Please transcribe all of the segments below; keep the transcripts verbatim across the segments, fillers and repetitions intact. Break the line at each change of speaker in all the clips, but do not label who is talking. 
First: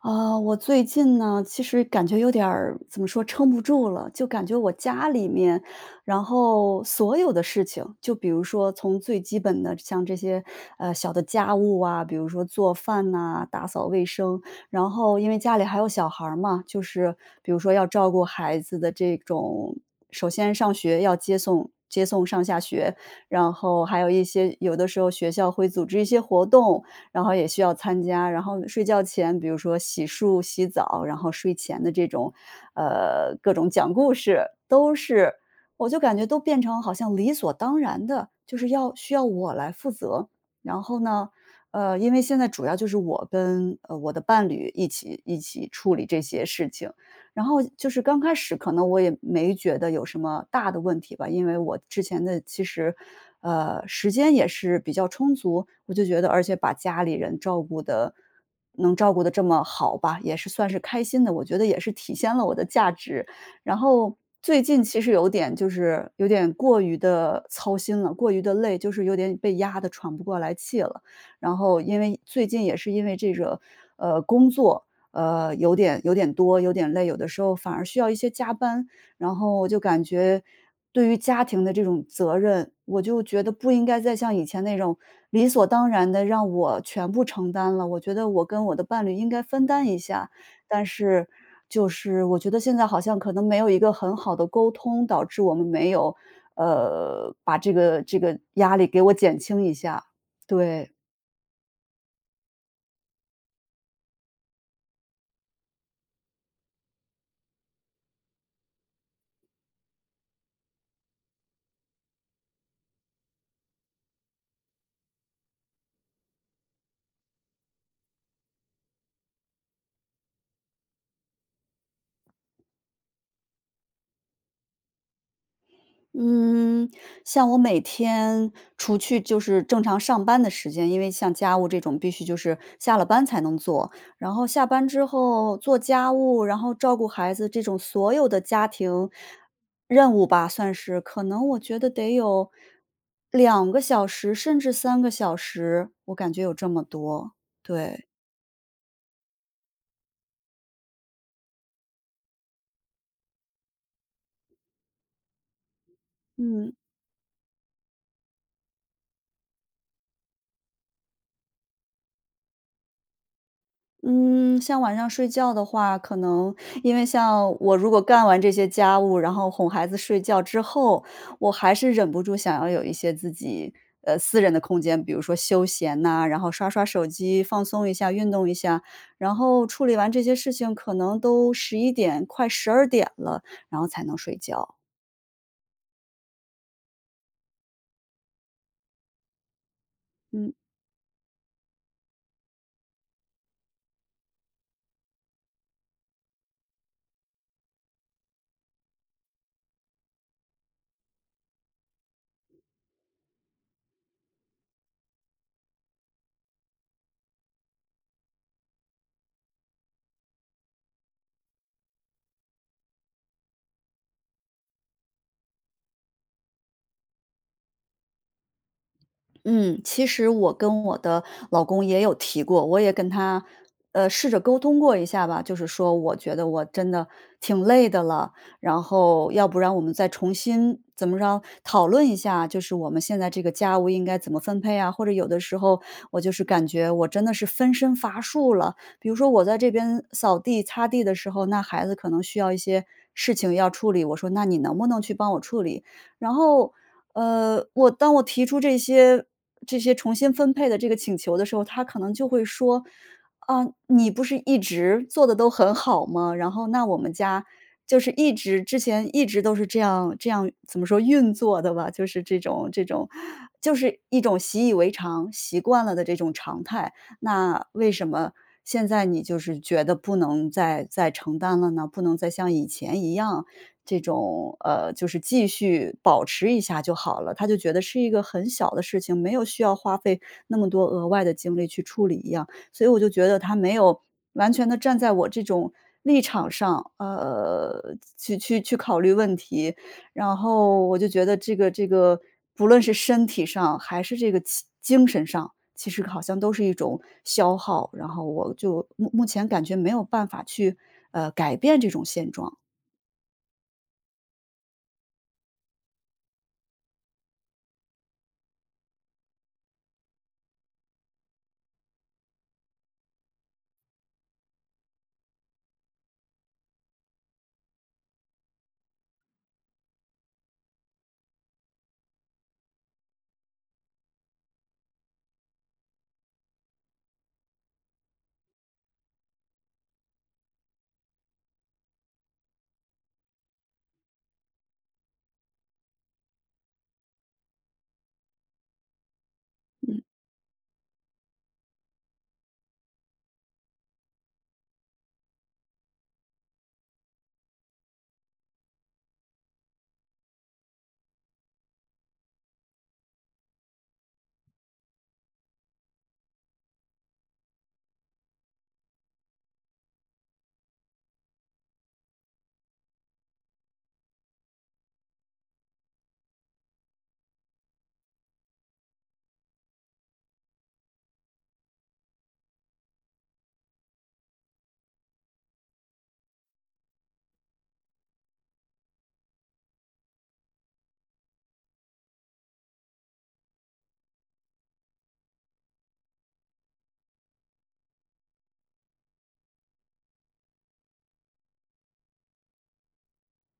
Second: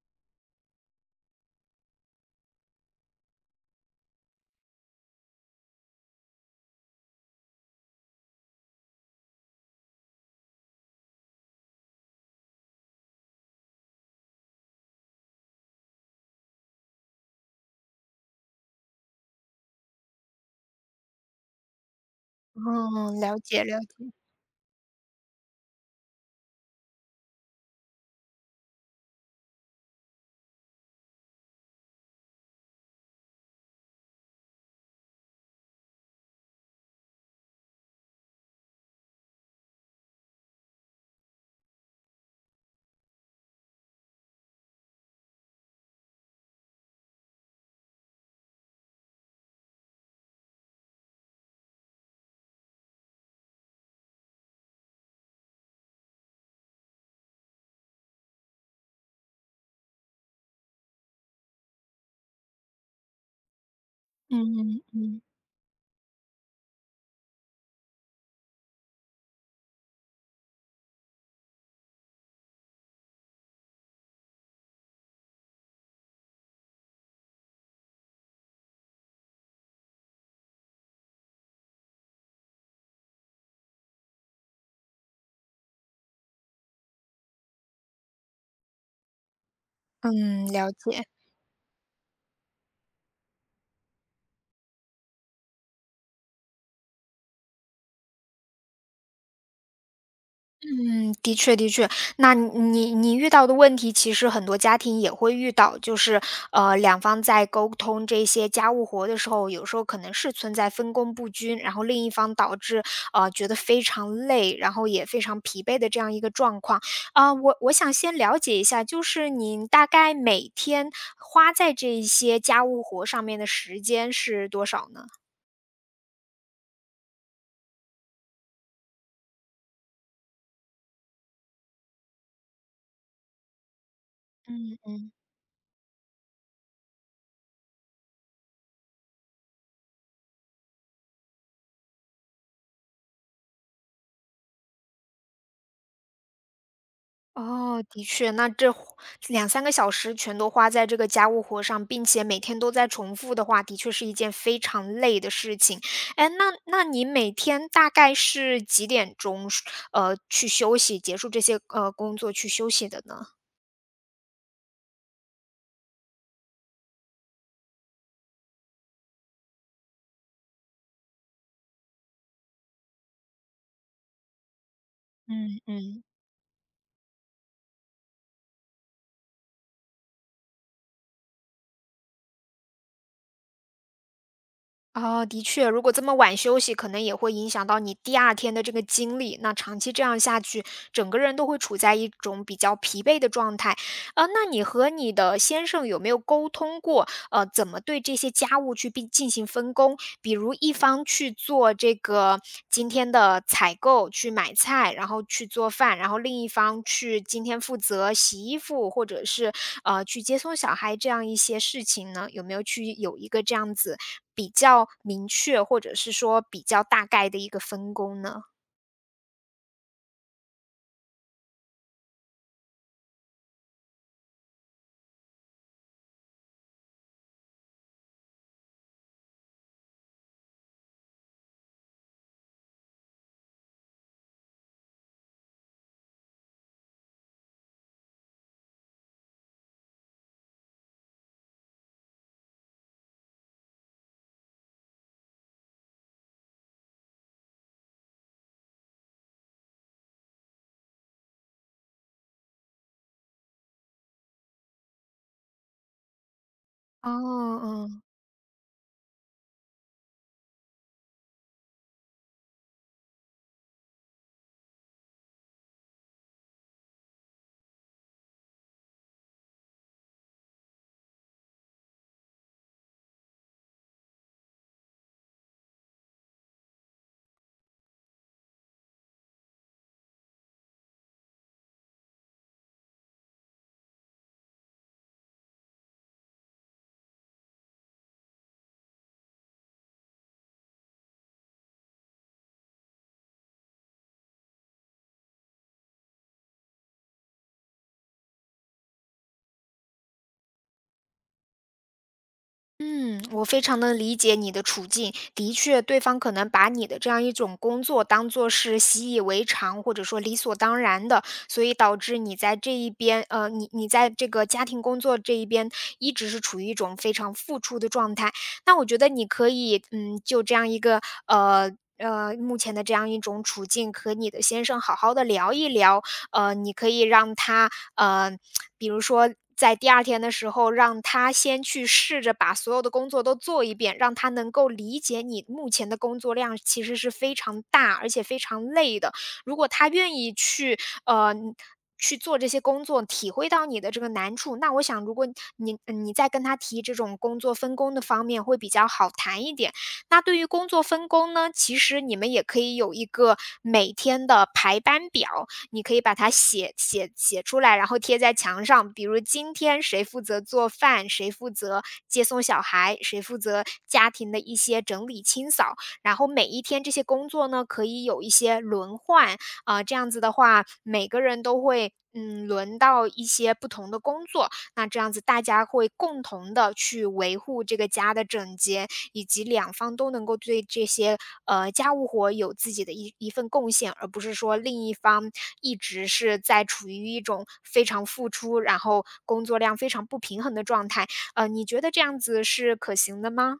啊，我最近呢，其实感觉有点儿怎么说，撑不住了，就感觉我家里面，然后所有的事情，就比如说从最基本的像这些呃小的家务啊，比如说做饭呐、打扫卫生，然后因为家里还有小孩儿嘛，就是比如说要照顾孩子的这种，首先上学要接送。接送上下学，
嗯，了
然
解了
后还有
解，
一些有的时候学校会组织一些活动，然后也需要参加。然后睡觉前，比如说洗漱、洗澡，然后睡前的这种，呃，各种讲故事，都是我就感觉都变成好像理所当然的，就是要需要我来负责。然后呢，呃，因为现在主要就是我跟呃我的伴侣一起一起处理这些事情，然后就是刚开始可能我也没觉得有什么大的问题吧，因为我之前的其实，呃，时间也是比较充足，我就觉得而且把家里人照顾的能照顾的这么好吧，也是算是开心的，我觉得也是体现了我的价值。然后最
嗯
近其实
嗯
有点就是有点过于的操心了，过于的累，就是有点被压得喘不过来气了。然后因为最近也是因为这个，呃，工作呃，有点有点多，有点累，有的时候反而需要一些加班。然后我就感觉对于家庭的这种责任，我就觉得不应该再像以前那种理所当然的让我全部承担了。我觉得我跟我的伴侣应该分担一下，
嗯，了
但
解，
是就是我觉得现在好像可能没有一个很好的沟通，导致我们没有呃把这个这个压力给我减轻一下。对，
嗯，的确的确，那你你遇到的问题，其实很多家庭也会遇到，就是呃，两方在沟通这些家务活的时候，有时候可能是存在分工不均，然后另一方导致呃觉得非常累，然后也非常疲惫的这样一个状况啊，我我想先了解一下，就是您大概每天花在这一些家务活上面的时间是多少呢？
嗯，像我每天除去就是正常上班的时间，因为像家务这种必须就是下了班才能做，然后下班之后做家务，然后照顾孩子这种所有的家庭任务吧，算是可能我觉得得有两个小时，甚至三个小时，我感觉有这么多，
哦，的
对，
确，那这花两三个小时全都花在这个家务活上，并且每天都在重复的话，的确是一件非常累的事情。哎，那
嗯。
那你每天大概是几点钟，呃，去休息，结束这些，呃，工作去休息的呢？
嗯，像晚上睡觉的话，可能因为像我如果干完这些家务，然后哄孩子睡觉之后，我还是忍不住想要有一些自己呃私人的空间，比如说
嗯
休闲
嗯。
呐、然后刷刷手机，放松一下，运动一下，然后处理完这些事情，可能都十一点快十二点了，然后才能睡觉。
哦，的确，如果这么晚休息，可能也会影响到你第二天的这个精力。那长期这样下
嗯。
去，整个人都会处在一种比较疲惫的状态。呃，那你和你的先生有没有沟通过？呃，怎么对这些家务去并进行分工？比如一方去做这个今天的采购，去买菜，然后去做饭，然后另一方去今天负责洗衣服，或者是呃去接送小孩这样一些事情呢？有没有去有一个这样子？比较明确，或者是说比较大概的一个分工呢？
嗯，其实我跟我的老公也有提过，我也跟他，呃，试着沟通过一下吧，就是说我觉得我真的挺累的了，然后要不然我们再重新怎么着讨论一下，就是我们现在这个家务应该怎么分配啊？或者有的时候我就是感觉我真的是分身乏术了，比如说我在这边扫地、擦地的时候，那孩子可能需要一些事情要处理，我说那你能不能去帮我处理？然后，呃，我当我提出这些这些重新分配的这个请求的时候，他可能就会说："啊，你不是一直做的都很好吗？然后那我
哦，
们家就
嗯。
是一直之前一直都是这样这样怎么说运作的吧，就是这种这种就是一种习以为常、习惯了的这种常态，那为什么现在你就是觉得不能再再承担了呢？不能再像以前一样这种呃，就是继续保持一下就好了。他就觉得是一个很小的事情，没有需要花费那么多额外的精力去处理一样。所以我就觉得他没有完全的站在我这种立场上，呃，去去去考虑问题。然后我就觉得这个这个不论是身体上还是这个其精神上，其实好像都是一种消耗，然后我就目目前感觉没有办法去，呃，改变这种现状。
嗯，我非常能理解你的处境。的确，对方可能把你的这样一种工作当做是习以为常，或者说理所当然的，所以导致你在这一边，呃，你你在这个家庭工作这一边一直是处于一种非常付出的状态。那我觉得你可以，嗯，就这样一个，呃，呃，目前的这样一种处境，和你的先生好好的聊一聊，呃，你可以让他呃，比如说在第二天的时候，让他先去试着把所有的工作都做一遍，让他能够理解你目前的工作量其实是非常大，而且非常累的。如果他愿意去呃。去做这些工作，体会到你的这个难处，那我想，如果你你再跟他提这种工作分工的方面，会比较好谈一点。那对于工作分工呢，其实你们也可以有一个每天的排班表，你可以把它写写写出来，然后贴在墙上。比如今天谁负责做饭，谁负责接送小孩，谁负责家庭的一些整理清扫。然后每一天这些工作呢，可以有一些轮换啊、呃这样子的话，每个人都会嗯轮到一些不同的工作。那这样子大家会共同的去维护这个家的整洁，以及两方都能够对这些，呃，家务活有自己的一一份贡献，而不是说另一方一直是在处于一种非常付出，然后工作量非常不平衡的状态。呃，你觉得这样子是可行的吗？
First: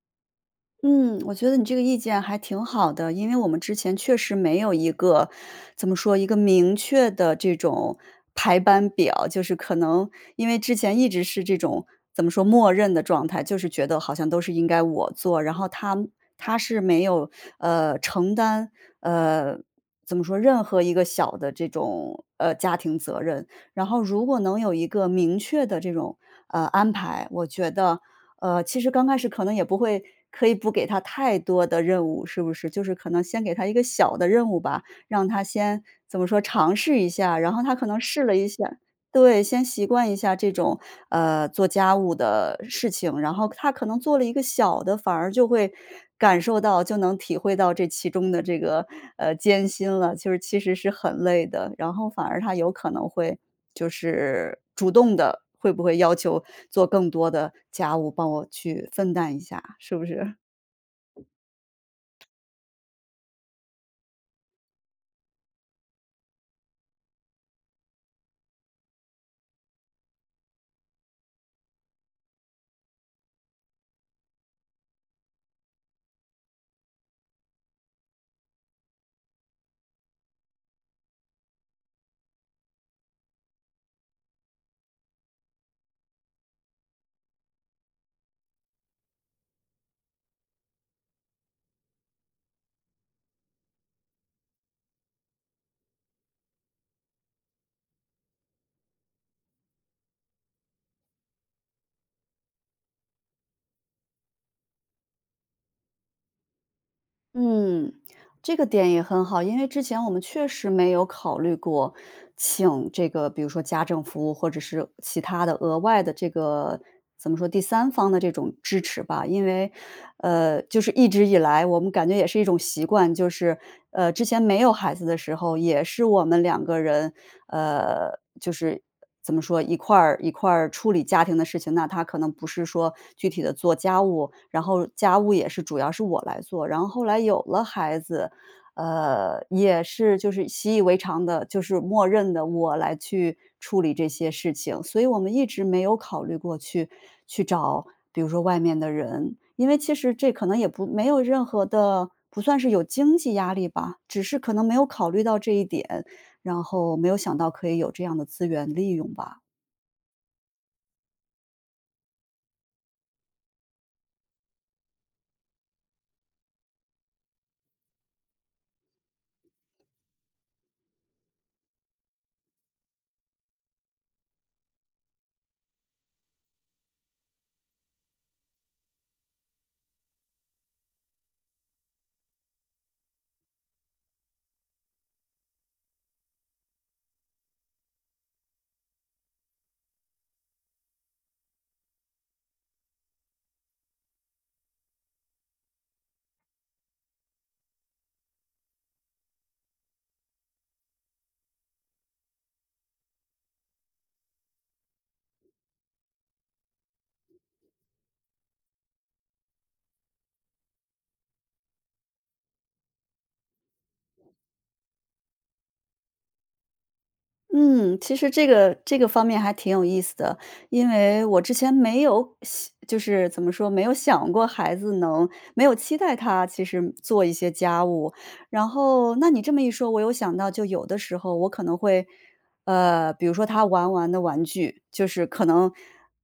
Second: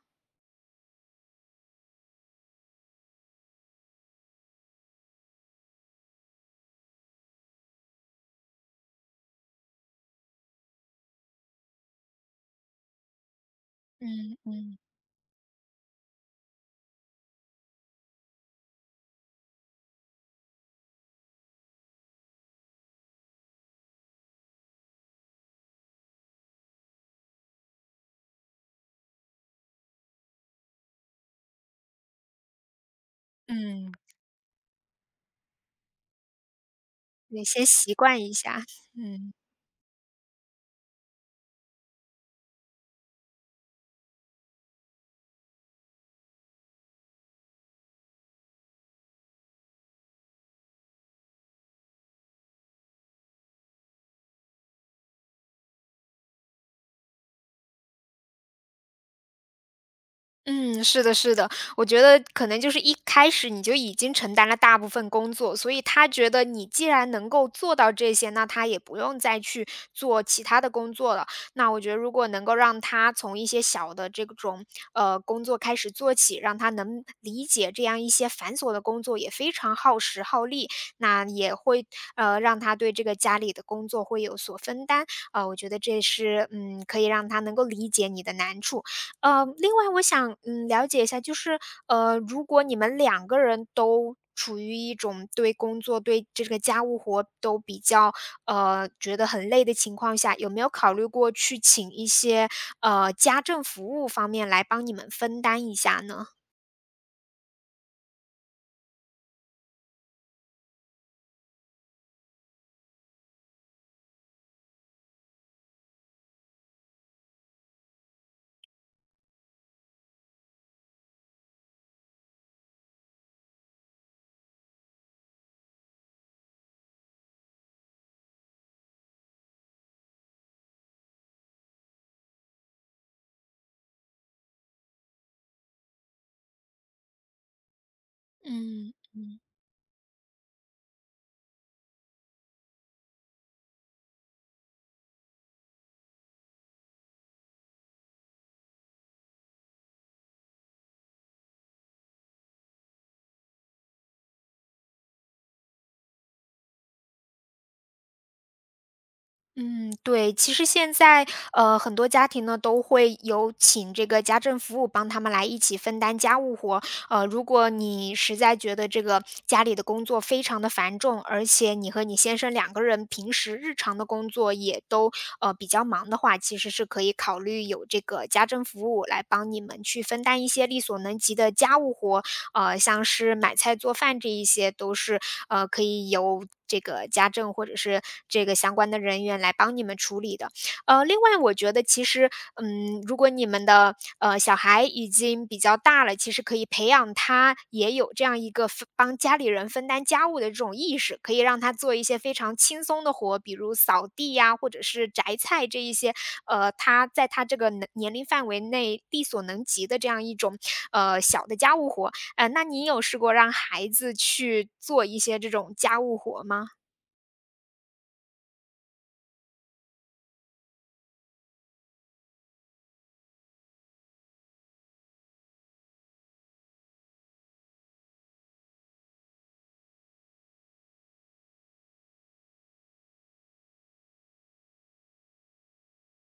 嗯，我觉得你这个意见还挺好的，因为我们之前确实没有一个怎么说，一个明确的这种排班表，就是可能因为之前一直是这种怎么说，默认的状态，就是觉得好像
嗯
都是应
嗯
该我做，然后他他是没有，呃，承担，呃，怎么说，任何一个小的这种，呃，家庭责任。然后如果能有一个明确的这种，呃，安排，我觉得呃，其实刚开始可能也不会可以不给他太多的任务，是不是？就是可能先给他一个
嗯。
小的任务吧，让他先怎么说尝试一下，
你
然后
先
他可
习
能
惯
试
一
了一
下，
下
嗯。
对，先习惯一下这种，呃，做家务的事情，然后他可能做了一个小的，反而就会感受到，就能体会到这其中的这个，呃，艰辛了，就是其实是很累的，然后反而他有可能会就是主动的，会不会要求做更多的家务，帮我去分担一下，是不是？
嗯，是的，是的，我觉得可能就是一开始你就已经承担了大部分工作，所以他觉得你既然能够做到这些，那他也不用再去做其他的工作了。那我觉得如果能够让他从一些小的这种呃工作开始做起，让他能理解这样一些繁琐的工作也非常耗时耗力，那也会呃让他对这个家里的工作会有所分担。呃，我觉得这是嗯可以让他能够理解你的难处。呃，另外我想，嗯，了解一下，就是，呃，如果你们两个人都处于一种对工作、对这个家务活都比较，呃，觉得很累的情况下，有没有考虑过去请一些，呃，家政服务方面来帮你们分担一下呢？
嗯。这个点也很好，因为之前我们确实没有考虑过请这个，比如说家政服务或者是其他的额外的这个怎么说第三方的这种支持吧。因为，呃，就是一直以来我们感觉也是一种习惯，就是呃之前没有孩子的时候，也是我们两个人，呃，就是怎么说一块儿一块儿处理家庭的事情。那他可能不是说具体的做家务，然后家务也是主要是我来做。然后后来有了孩子。
嗯嗯
呃，也是就是习以为常的，就是默认的我来去处理这些事情，所以我们一直没有考虑过去去找，比如说外面的人，因为其实这可能也不没有任何的，不算是有经济压力吧，只是可能没有考虑到这一点，然后没有想到可以有这样的资源利用吧。
嗯，对，其实现在呃，很多家庭呢都会有请这个家政服务帮他们来一起分担家务活，呃，如果你实在觉得这个家里的工作非常的繁重，而且你和你先生两个人平时日常的工作也都呃比较忙的话，其实是可以考虑有这个家政服务来帮你们去分担一些力所能及的家务活，呃，像是买菜、做饭这一些都是呃可以由这个家政或者是这个相关的人员来帮你们处理的。呃，另外我觉得其实，嗯，如果你们的，呃，小孩已经比较大了，其实可以培养他也有这样一个分帮家里人分担家务的这种意识，可以让他做一些非常轻松的活，比如扫地呀，或者是摘菜这一些，呃，他在他这个能年龄范围内力所能及的这样一种，呃，小的家务活。呃，那你有试过让孩子去做一些这种家务活吗？
嗯，其实这个这个方面还挺有意思的，因为我之前没有想就是怎么说，没有想过孩子能没有期待他其实做一些家务。然后，那你这么一说，我有想到，就有的时候我可能会，呃，比如说他玩完的玩具，就是可能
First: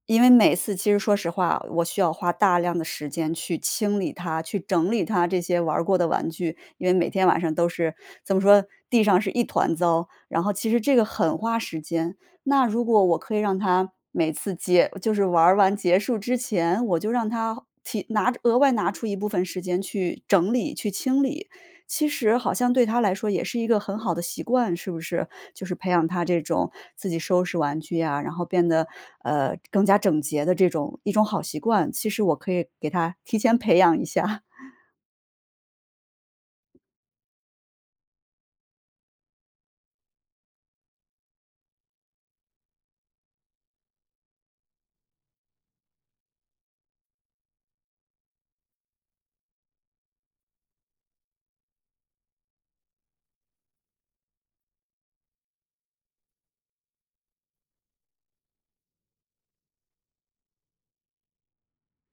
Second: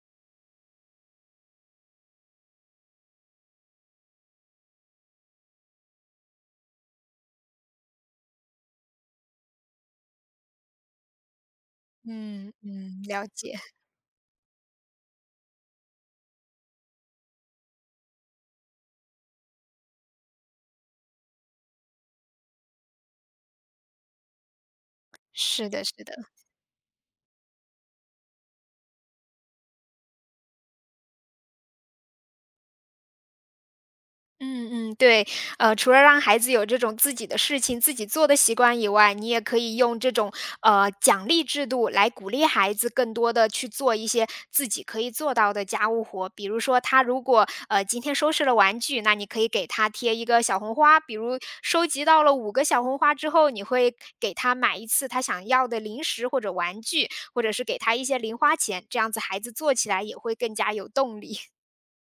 因为每次其实说实话，我需要花大量的时间去清理它，去整理它这些玩儿过的玩具，因为每天晚上都是怎么说，地上是一团糟，然后其实这个很花时间。
嗯，
那如
嗯，
果我
了
可以让
解，
他每次结就是玩儿完结束之前，我就让他提拿额外拿出一部分时间去整理、去清理，其实好像对他来说也是一个很好的习惯，是不是？就
是
是
的
培
是
养他
的。
这种自己收拾玩具呀，然后变得，呃，更加整洁的这种一种好习惯，其实我可以给他提前培养一下。
嗯嗯，对，呃，除了让孩子有这种自己的事情自己做的习惯以外，你也可以用这种呃奖励制度来鼓励孩子更多的去做一些自己可以做到的家务活。比如说，他如果呃今天收拾了玩具，那你可以给他贴一个小红花。比如收集到了五个小红花之后，你会给他买一次他想要的零食或者玩具，或者是给他一些零花钱，这样子孩子做起来也会更加有动力。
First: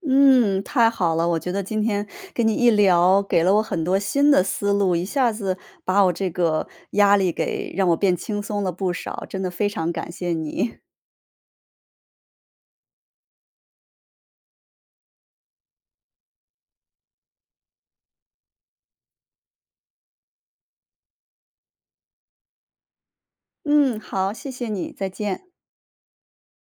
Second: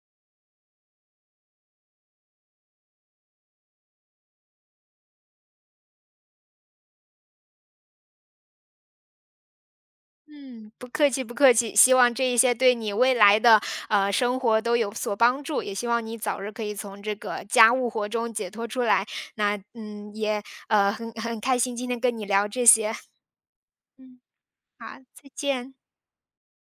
嗯，太好了，我觉得今天跟你一聊，给了我很多新的思路，一下子把我这个压力给让我变轻松了不少，真的非常感谢
嗯，
你。
不 客气不客气，希望这一些对你未来的呃生活都有所帮助，也希望你早日可以从这个家务活中解脱出来。那嗯，也呃很很开心今天跟你聊这些，
嗯，
嗯，
好，谢谢你，
好，
再
再
见。
见。